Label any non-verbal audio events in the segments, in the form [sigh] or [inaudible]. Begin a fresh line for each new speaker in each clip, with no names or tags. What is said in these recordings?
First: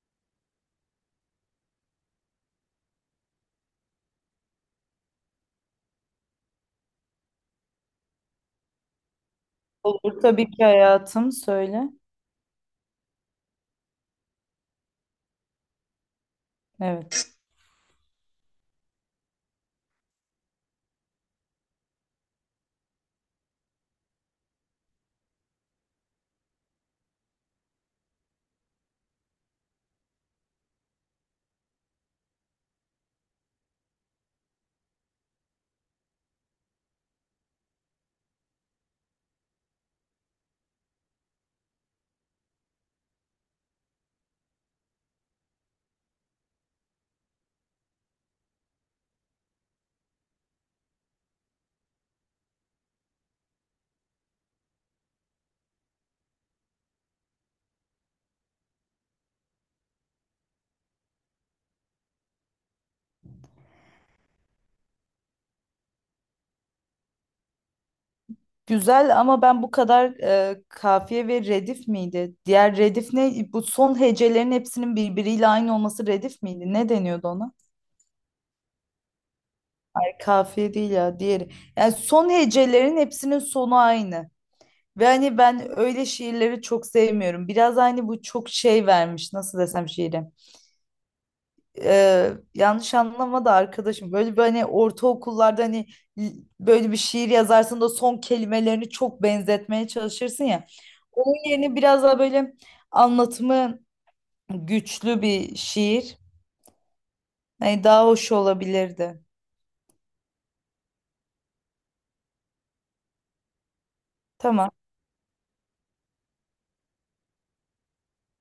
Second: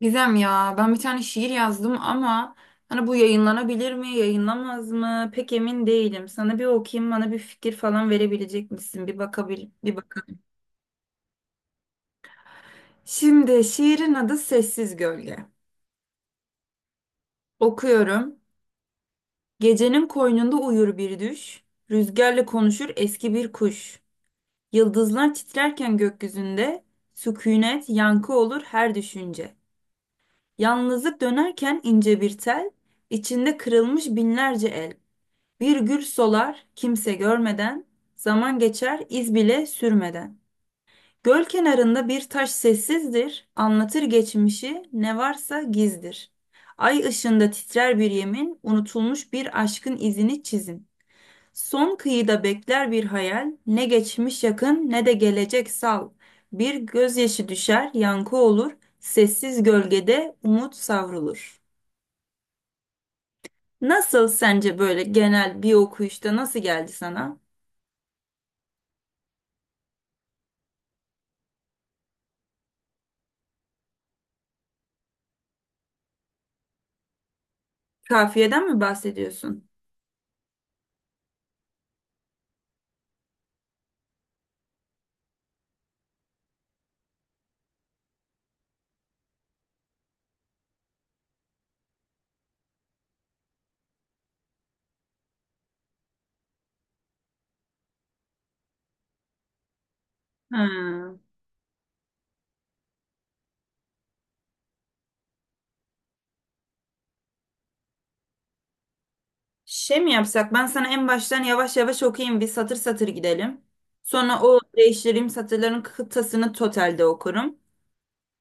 Gizem ya ben bir tane şiir yazdım ama hani bu yayınlanabilir mi yayınlamaz mı pek emin değilim. Sana bir okuyayım, bana bir fikir falan verebilecek misin? Bir bakabil bir
Olur
bakalım.
tabii ki hayatım söyle.
Şimdi şiirin adı Sessiz Gölge.
Evet.
Okuyorum. Gecenin koynunda uyur bir düş, rüzgarla konuşur eski bir kuş. Yıldızlar titrerken gökyüzünde, sükunet yankı olur her düşünce. Yalnızlık dönerken ince bir tel, içinde kırılmış binlerce el. Bir gül solar kimse görmeden, zaman geçer iz bile sürmeden. Göl kenarında bir taş sessizdir, anlatır geçmişi, ne varsa gizdir. Ay ışığında titrer bir yemin, unutulmuş bir aşkın izini çizin. Son kıyıda bekler bir hayal, ne geçmiş yakın ne de gelecek sal. Bir gözyaşı düşer, yankı olur, sessiz gölgede umut savrulur. Nasıl sence, böyle genel bir okuyuşta nasıl geldi sana?
Güzel ama ben bu kadar kafiye ve redif miydi? Diğer redif ne? Bu son hecelerin hepsinin birbiriyle aynı olması redif miydi? Ne deniyordu ona?
Kafiyeden mi bahsediyorsun?
Hayır, kafiye değil ya diğeri. Yani son hecelerin hepsinin sonu aynı. Ve hani ben öyle şiirleri çok sevmiyorum. Biraz hani bu çok şey vermiş nasıl desem şiire. Yanlış anlama da arkadaşım böyle bir hani ortaokullarda hani l- böyle bir şiir yazarsın da son kelimelerini çok benzetmeye çalışırsın ya.
Ha.
Onun yerine biraz daha böyle anlatımı güçlü bir şiir. Hani daha hoş olabilirdi.
Şey mi yapsak? Ben sana en baştan yavaş yavaş okuyayım. Bir satır satır gidelim. Sonra o
Tamam,
değiştireyim, satırların kıtasını totalde okurum.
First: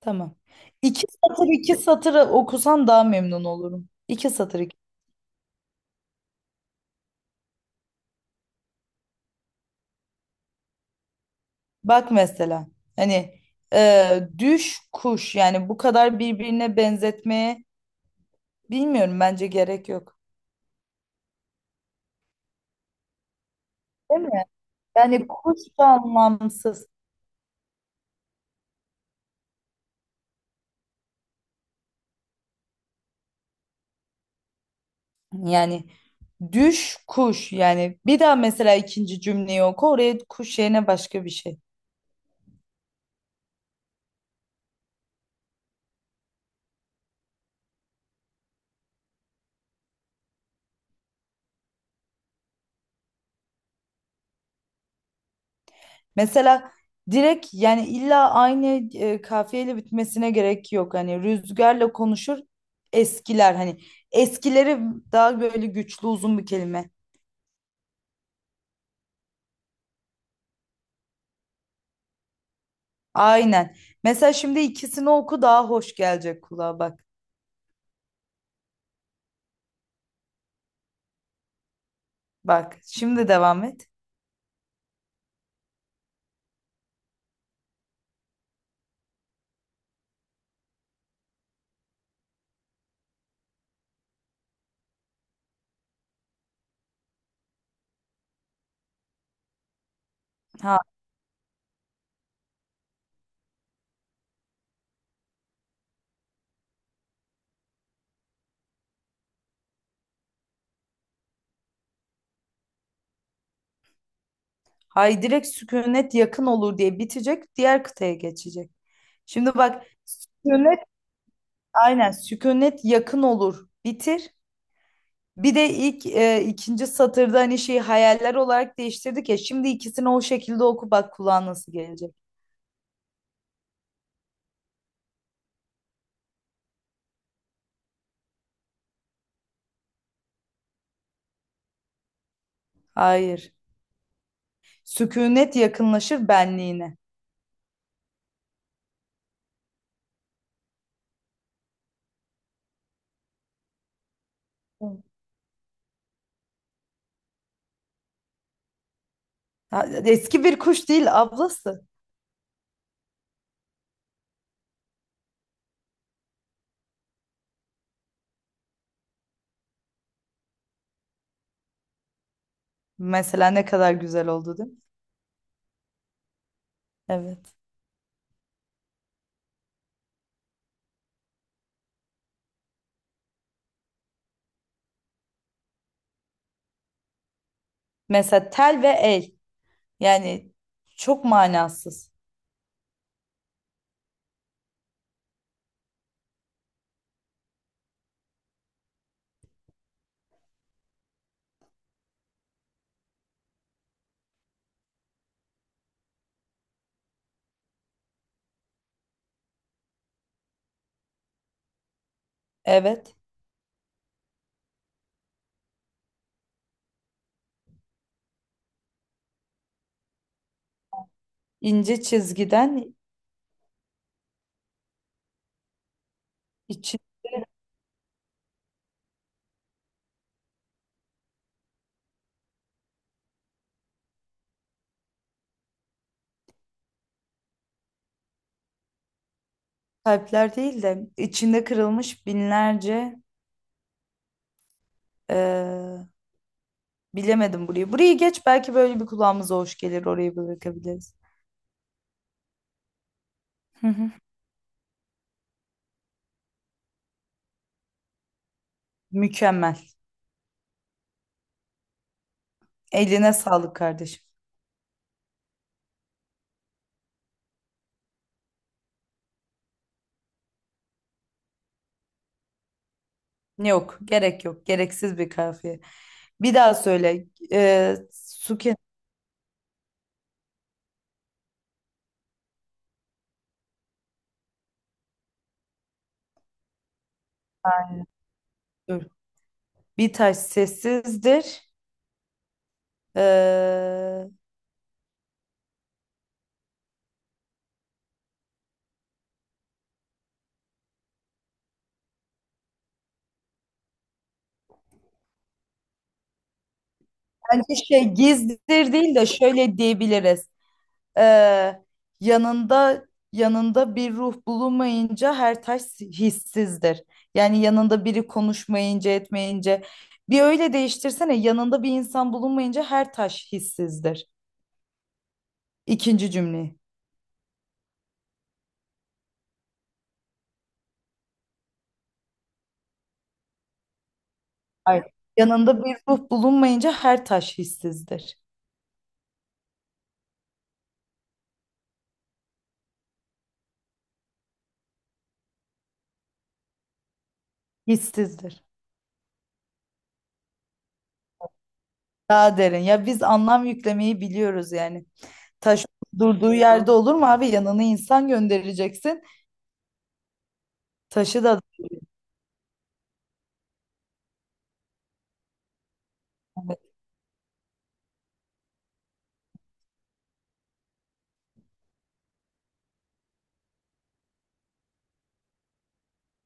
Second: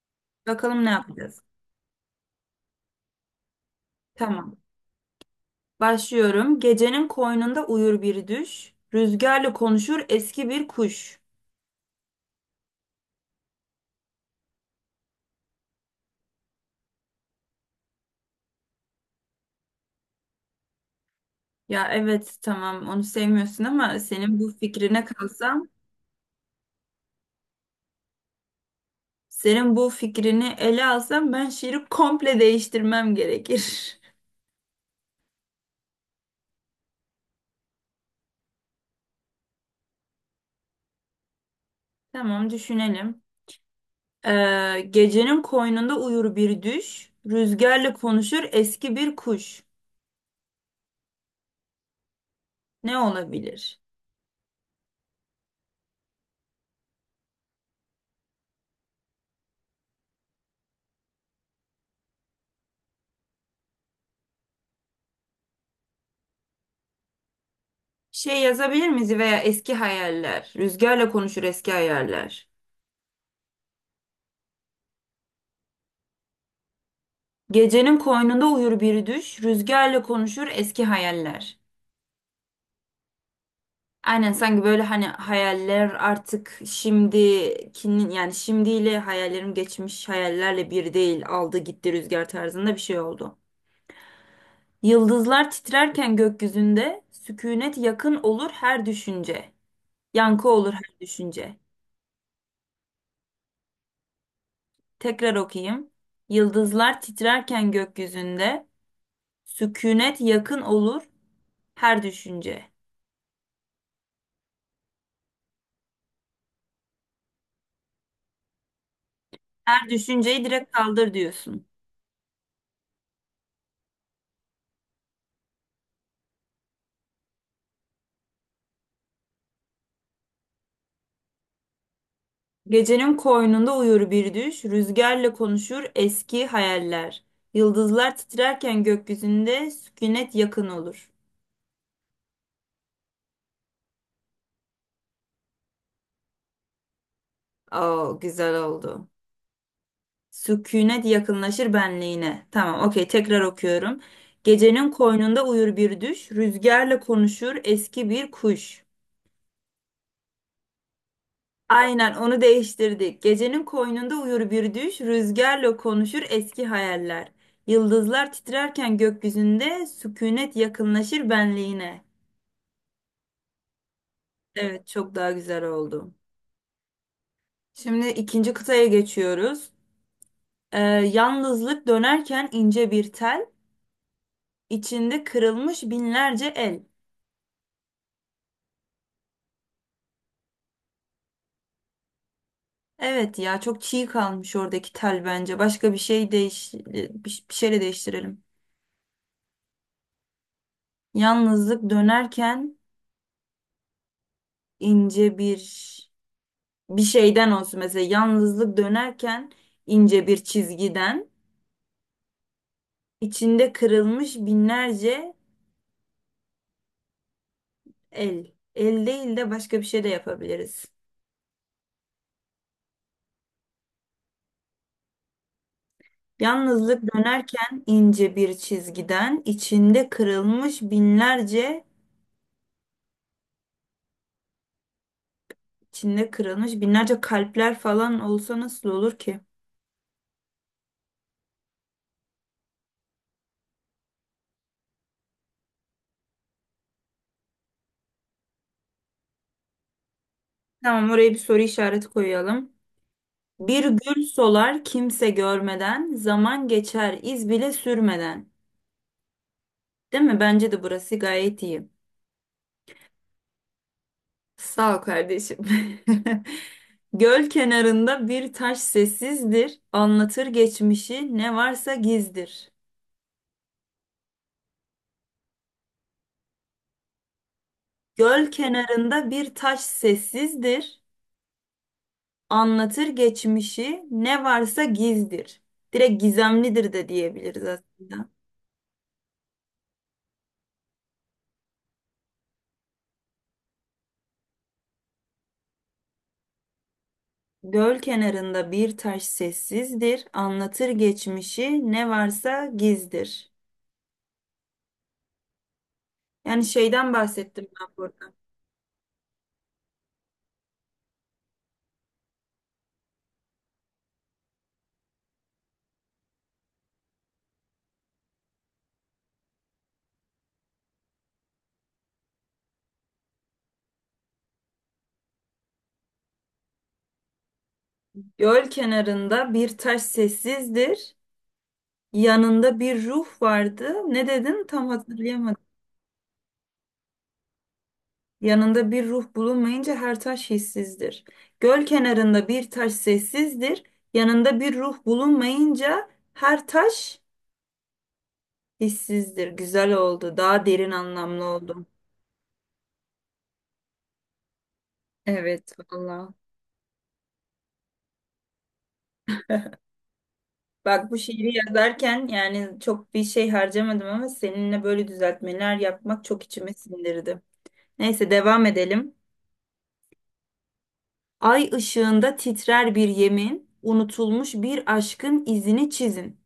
tamam.
Bakalım ne
İki
yapacağız.
satır iki satır okusan daha memnun olurum. İki
Tamam.
satır iki.
Başlıyorum. Gecenin koynunda uyur bir düş. Rüzgarla konuşur eski bir kuş.
Bak mesela hani düş kuş, yani bu kadar birbirine benzetmeye bilmiyorum bence gerek yok.
Ya evet tamam, onu sevmiyorsun ama
Değil
senin
mi?
bu fikrine
Yani kuş
kalsam,
da anlamsız.
senin bu fikrini ele alsam ben şiiri komple değiştirmem gerekir.
Yani düş kuş, yani bir daha mesela ikinci cümleyi oku, oraya kuş yerine başka bir şey.
[laughs] Tamam, düşünelim. Gecenin koynunda uyur bir düş, rüzgarla konuşur eski bir kuş. Ne olabilir?
Mesela direkt yani illa aynı kafiyeyle bitmesine gerek yok. Hani rüzgarla konuşur eskiler, hani eskileri, daha böyle güçlü uzun bir kelime.
Şey yazabilir miyiz, veya eski hayaller. Rüzgarla konuşur eski hayaller.
Aynen. Mesela şimdi ikisini oku, daha hoş gelecek kulağa, bak.
Gecenin koynunda uyur bir düş, rüzgarla konuşur eski hayaller.
Bak şimdi devam et.
Aynen, sanki böyle hani hayaller artık şimdikinin, yani şimdiyle hayallerim geçmiş hayallerle bir değil, aldı gitti rüzgar tarzında bir şey oldu. Yıldızlar titrerken gökyüzünde, sükunet yakın olur her düşünce. Yankı olur
Ha,
her düşünce. Tekrar okuyayım. Yıldızlar titrerken gökyüzünde, sükunet yakın olur her düşünce.
hay direkt sükunet yakın olur diye bitecek, diğer kıtaya geçecek. Şimdi bak
Her düşünceyi direkt
sükunet,
kaldır diyorsun.
aynen sükunet yakın olur, bitir. Bir de ilk ikinci satırda hani şeyi hayaller olarak değiştirdik ya. Şimdi ikisini o şekilde oku, bak kulağa nasıl gelecek.
Gecenin koynunda uyur bir düş, rüzgarla konuşur eski hayaller. Yıldızlar titrerken gökyüzünde, sükunet yakın olur.
Hayır. Sükunet yakınlaşır benliğine.
Oo, güzel oldu. Sükunet yakınlaşır benliğine. Tamam, okey, tekrar okuyorum. Gecenin
Hı.
koynunda uyur bir düş, rüzgarla konuşur eski bir kuş.
Ha, eski bir kuş değil ablası.
Aynen, onu değiştirdik. Gecenin koynunda uyur bir düş, rüzgarla konuşur eski hayaller. Yıldızlar titrerken gökyüzünde sükunet yakınlaşır benliğine.
Mesela ne kadar güzel oldu, değil mi?
Evet, çok daha güzel oldu.
Evet.
Şimdi ikinci kıtaya geçiyoruz. Yalnızlık dönerken ince bir tel, içinde kırılmış binlerce el.
Mesela tel ve el. Yani çok manasız.
Evet ya, çok çiğ kalmış oradaki tel bence. Başka bir şey bir şeyle değiştirelim. Yalnızlık dönerken ince bir bir şeyden olsun mesela. Yalnızlık dönerken ince bir çizgiden,
Evet.
içinde kırılmış binlerce el. El değil de başka bir şey de yapabiliriz.
İnce çizgiden içi
Yalnızlık dönerken ince bir çizgiden, içinde kırılmış binlerce kalpler falan olsa nasıl olur ki?
kalpler değil de içinde kırılmış binlerce eee, bilemedim burayı. Burayı geç, belki böyle bir kulağımıza hoş gelir, orayı
Tamam,
bırakabiliriz.
oraya bir soru işareti koyalım. Bir
Hı hı.
gül solar kimse görmeden, zaman geçer iz bile sürmeden.
Mükemmel.
Değil mi? Bence de burası gayet iyi.
Eline sağlık kardeşim.
Sağ ol kardeşim. [laughs] Göl kenarında bir taş sessizdir, anlatır geçmişi ne varsa gizdir.
Yok, gerek yok. Gereksiz bir kafiye. Bir daha söyle.
Göl
Su
kenarında bir taş sessizdir, anlatır geçmişi ne varsa gizdir. Direkt gizemlidir de diyebiliriz aslında.
kenarı. Bir taş sessizdir. Eee
Göl kenarında bir taş sessizdir, anlatır geçmişi, ne varsa gizdir. Yani şeyden bahsettim
Bence
ben
şey
burada.
gizlidir değil de şöyle diyebiliriz. Ee, Yanında yanında bir ruh bulunmayınca her taş hissizdir. Yani yanında biri konuşmayınca etmeyince bir öyle değiştirsene, yanında bir insan bulunmayınca her taş hissizdir. İkinci cümleyi.
Göl kenarında bir taş sessizdir, yanında bir ruh vardı. Ne dedin? Tam
Hayır.
hatırlayamadım.
Yanında bir ruh bulunmayınca her taş hissizdir.
Yanında bir ruh bulunmayınca her taş hissizdir. Göl kenarında bir taş sessizdir, yanında bir ruh bulunmayınca her taş
Hissizdir.
hissizdir. Güzel oldu, daha derin anlamlı oldu.
Daha derin. Ya biz anlam yüklemeyi biliyoruz yani.
Evet,
Taş
vallahi.
durduğu yerde olur mu abi? Yanına insan göndereceksin.
Bak, bu
Taşı
şiiri
da
yazarken yani çok bir şey harcamadım ama seninle böyle düzeltmeler yapmak çok içime sindirdi. Neyse, devam edelim. Ay ışığında titrer bir yemin, unutulmuş bir aşkın izini çizin.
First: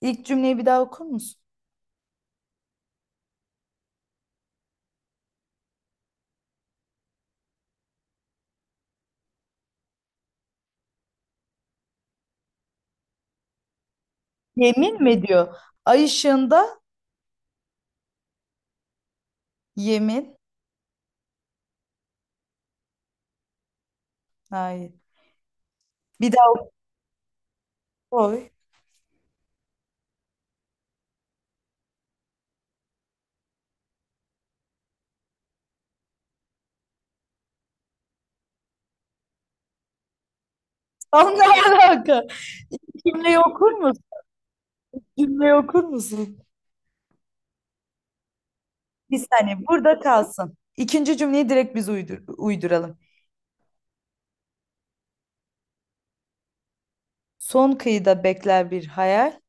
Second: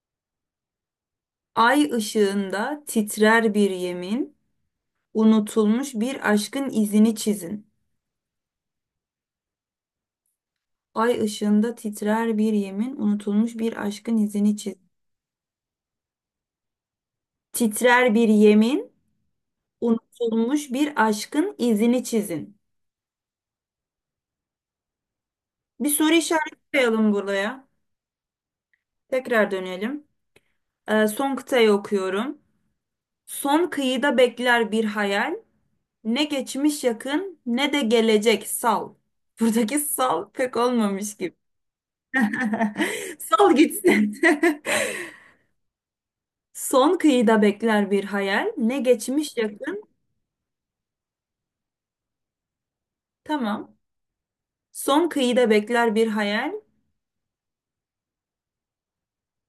ilk cümleyi bir daha okur musun?
Ay ışığında titrer bir yemin, unutulmuş bir aşkın izini çizin. Ay ışığında titrer bir yemin, unutulmuş bir aşkın izini çizin.
Yemin mi diyor? Ay ışığında
Titrer bir yemin,
yemin.
unutulmuş bir aşkın izini çizin.
Hayır.
Bir soru
Bir
işareti
daha
koyalım buraya.
oy.
Tekrar dönelim. Son kıtayı okuyorum. Son kıyıda bekler bir hayal. Ne geçmiş yakın ne de gelecek sal. [laughs] Buradaki sal pek olmamış
Tam
gibi.
ne alaka?
[laughs]
İlk cümleyi
Sal
okur musun?
gitsin.
Cümleyi okur musun?
[laughs] Son kıyıda bekler bir hayal. Ne
Bir
geçmiş
saniye
yakın.
burada kalsın. İkinci cümleyi direkt biz uydur uyduralım.
Tamam. Son kıyıda bekler bir hayal.
Son kıyıda bekler bir hayal.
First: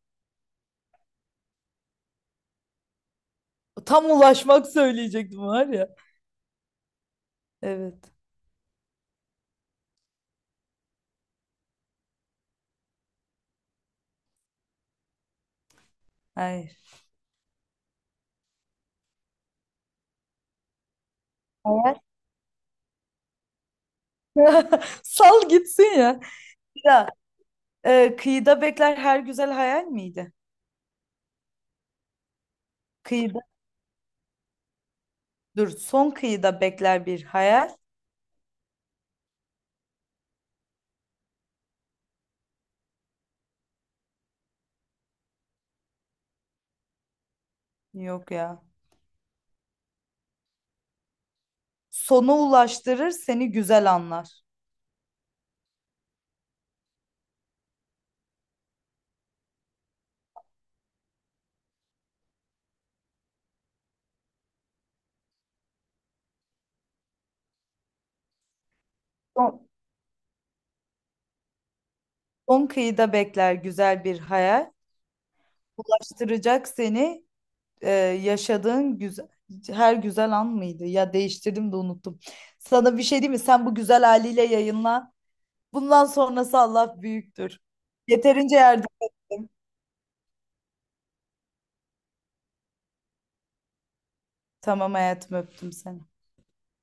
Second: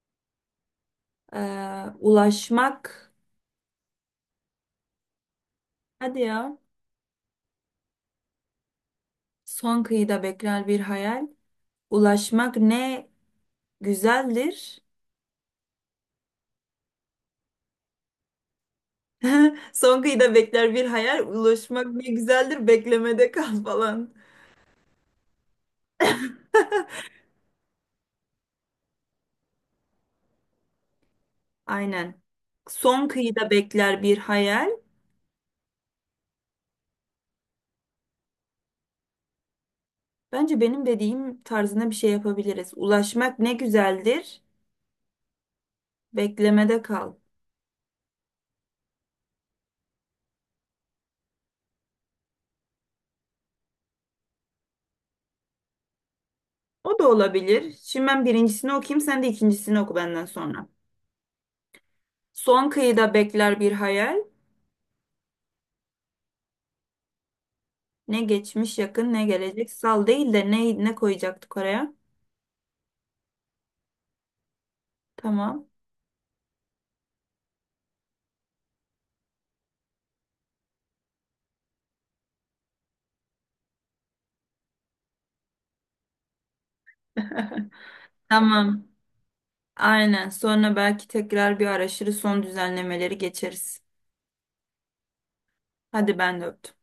Ulaşmak.
Tam ulaşmak söyleyecektim var ya.
Hadi ya.
Evet.
Son kıyıda bekler bir hayal. Ulaşmak ne güzeldir.
Hayır.
Son kıyıda bekler bir hayal. Ulaşmak
Hayal.
ne güzeldir. Beklemede kal falan.
[laughs] Sal gitsin ya. Ya daha. Kıyıda bekler her güzel hayal miydi?
Aynen. Son
Kıyı,
kıyıda bekler bir hayal.
dur, son kıyıda bekler bir hayal.
Bence benim dediğim tarzına bir şey yapabiliriz. Ulaşmak ne güzeldir. Beklemede kal.
Yok ya. Sona ulaştırır seni güzel anlar.
O da olabilir. Şimdi ben birincisini okuyayım. Sen de ikincisini oku benden sonra. Son kıyıda bekler bir hayal. Ne geçmiş yakın ne
Son,
gelecek. Sal değil de ne, ne koyacaktık oraya?
son kıyıda bekler güzel bir hayal.
Tamam.
Ulaştıracak seni e, yaşadığın güzel, her güzel an mıydı? Ya değiştirdim de unuttum. Sana bir şey diyeyim mi? Sen bu güzel haliyle yayınla. Bundan sonrası Allah büyüktür.
[laughs]
Yeterince yardım
Tamam.
ettim.
Aynen. Sonra belki tekrar bir araştırır, son düzenlemeleri geçeriz.
Tamam hayatım, öptüm seni.
Hadi ben de öptüm.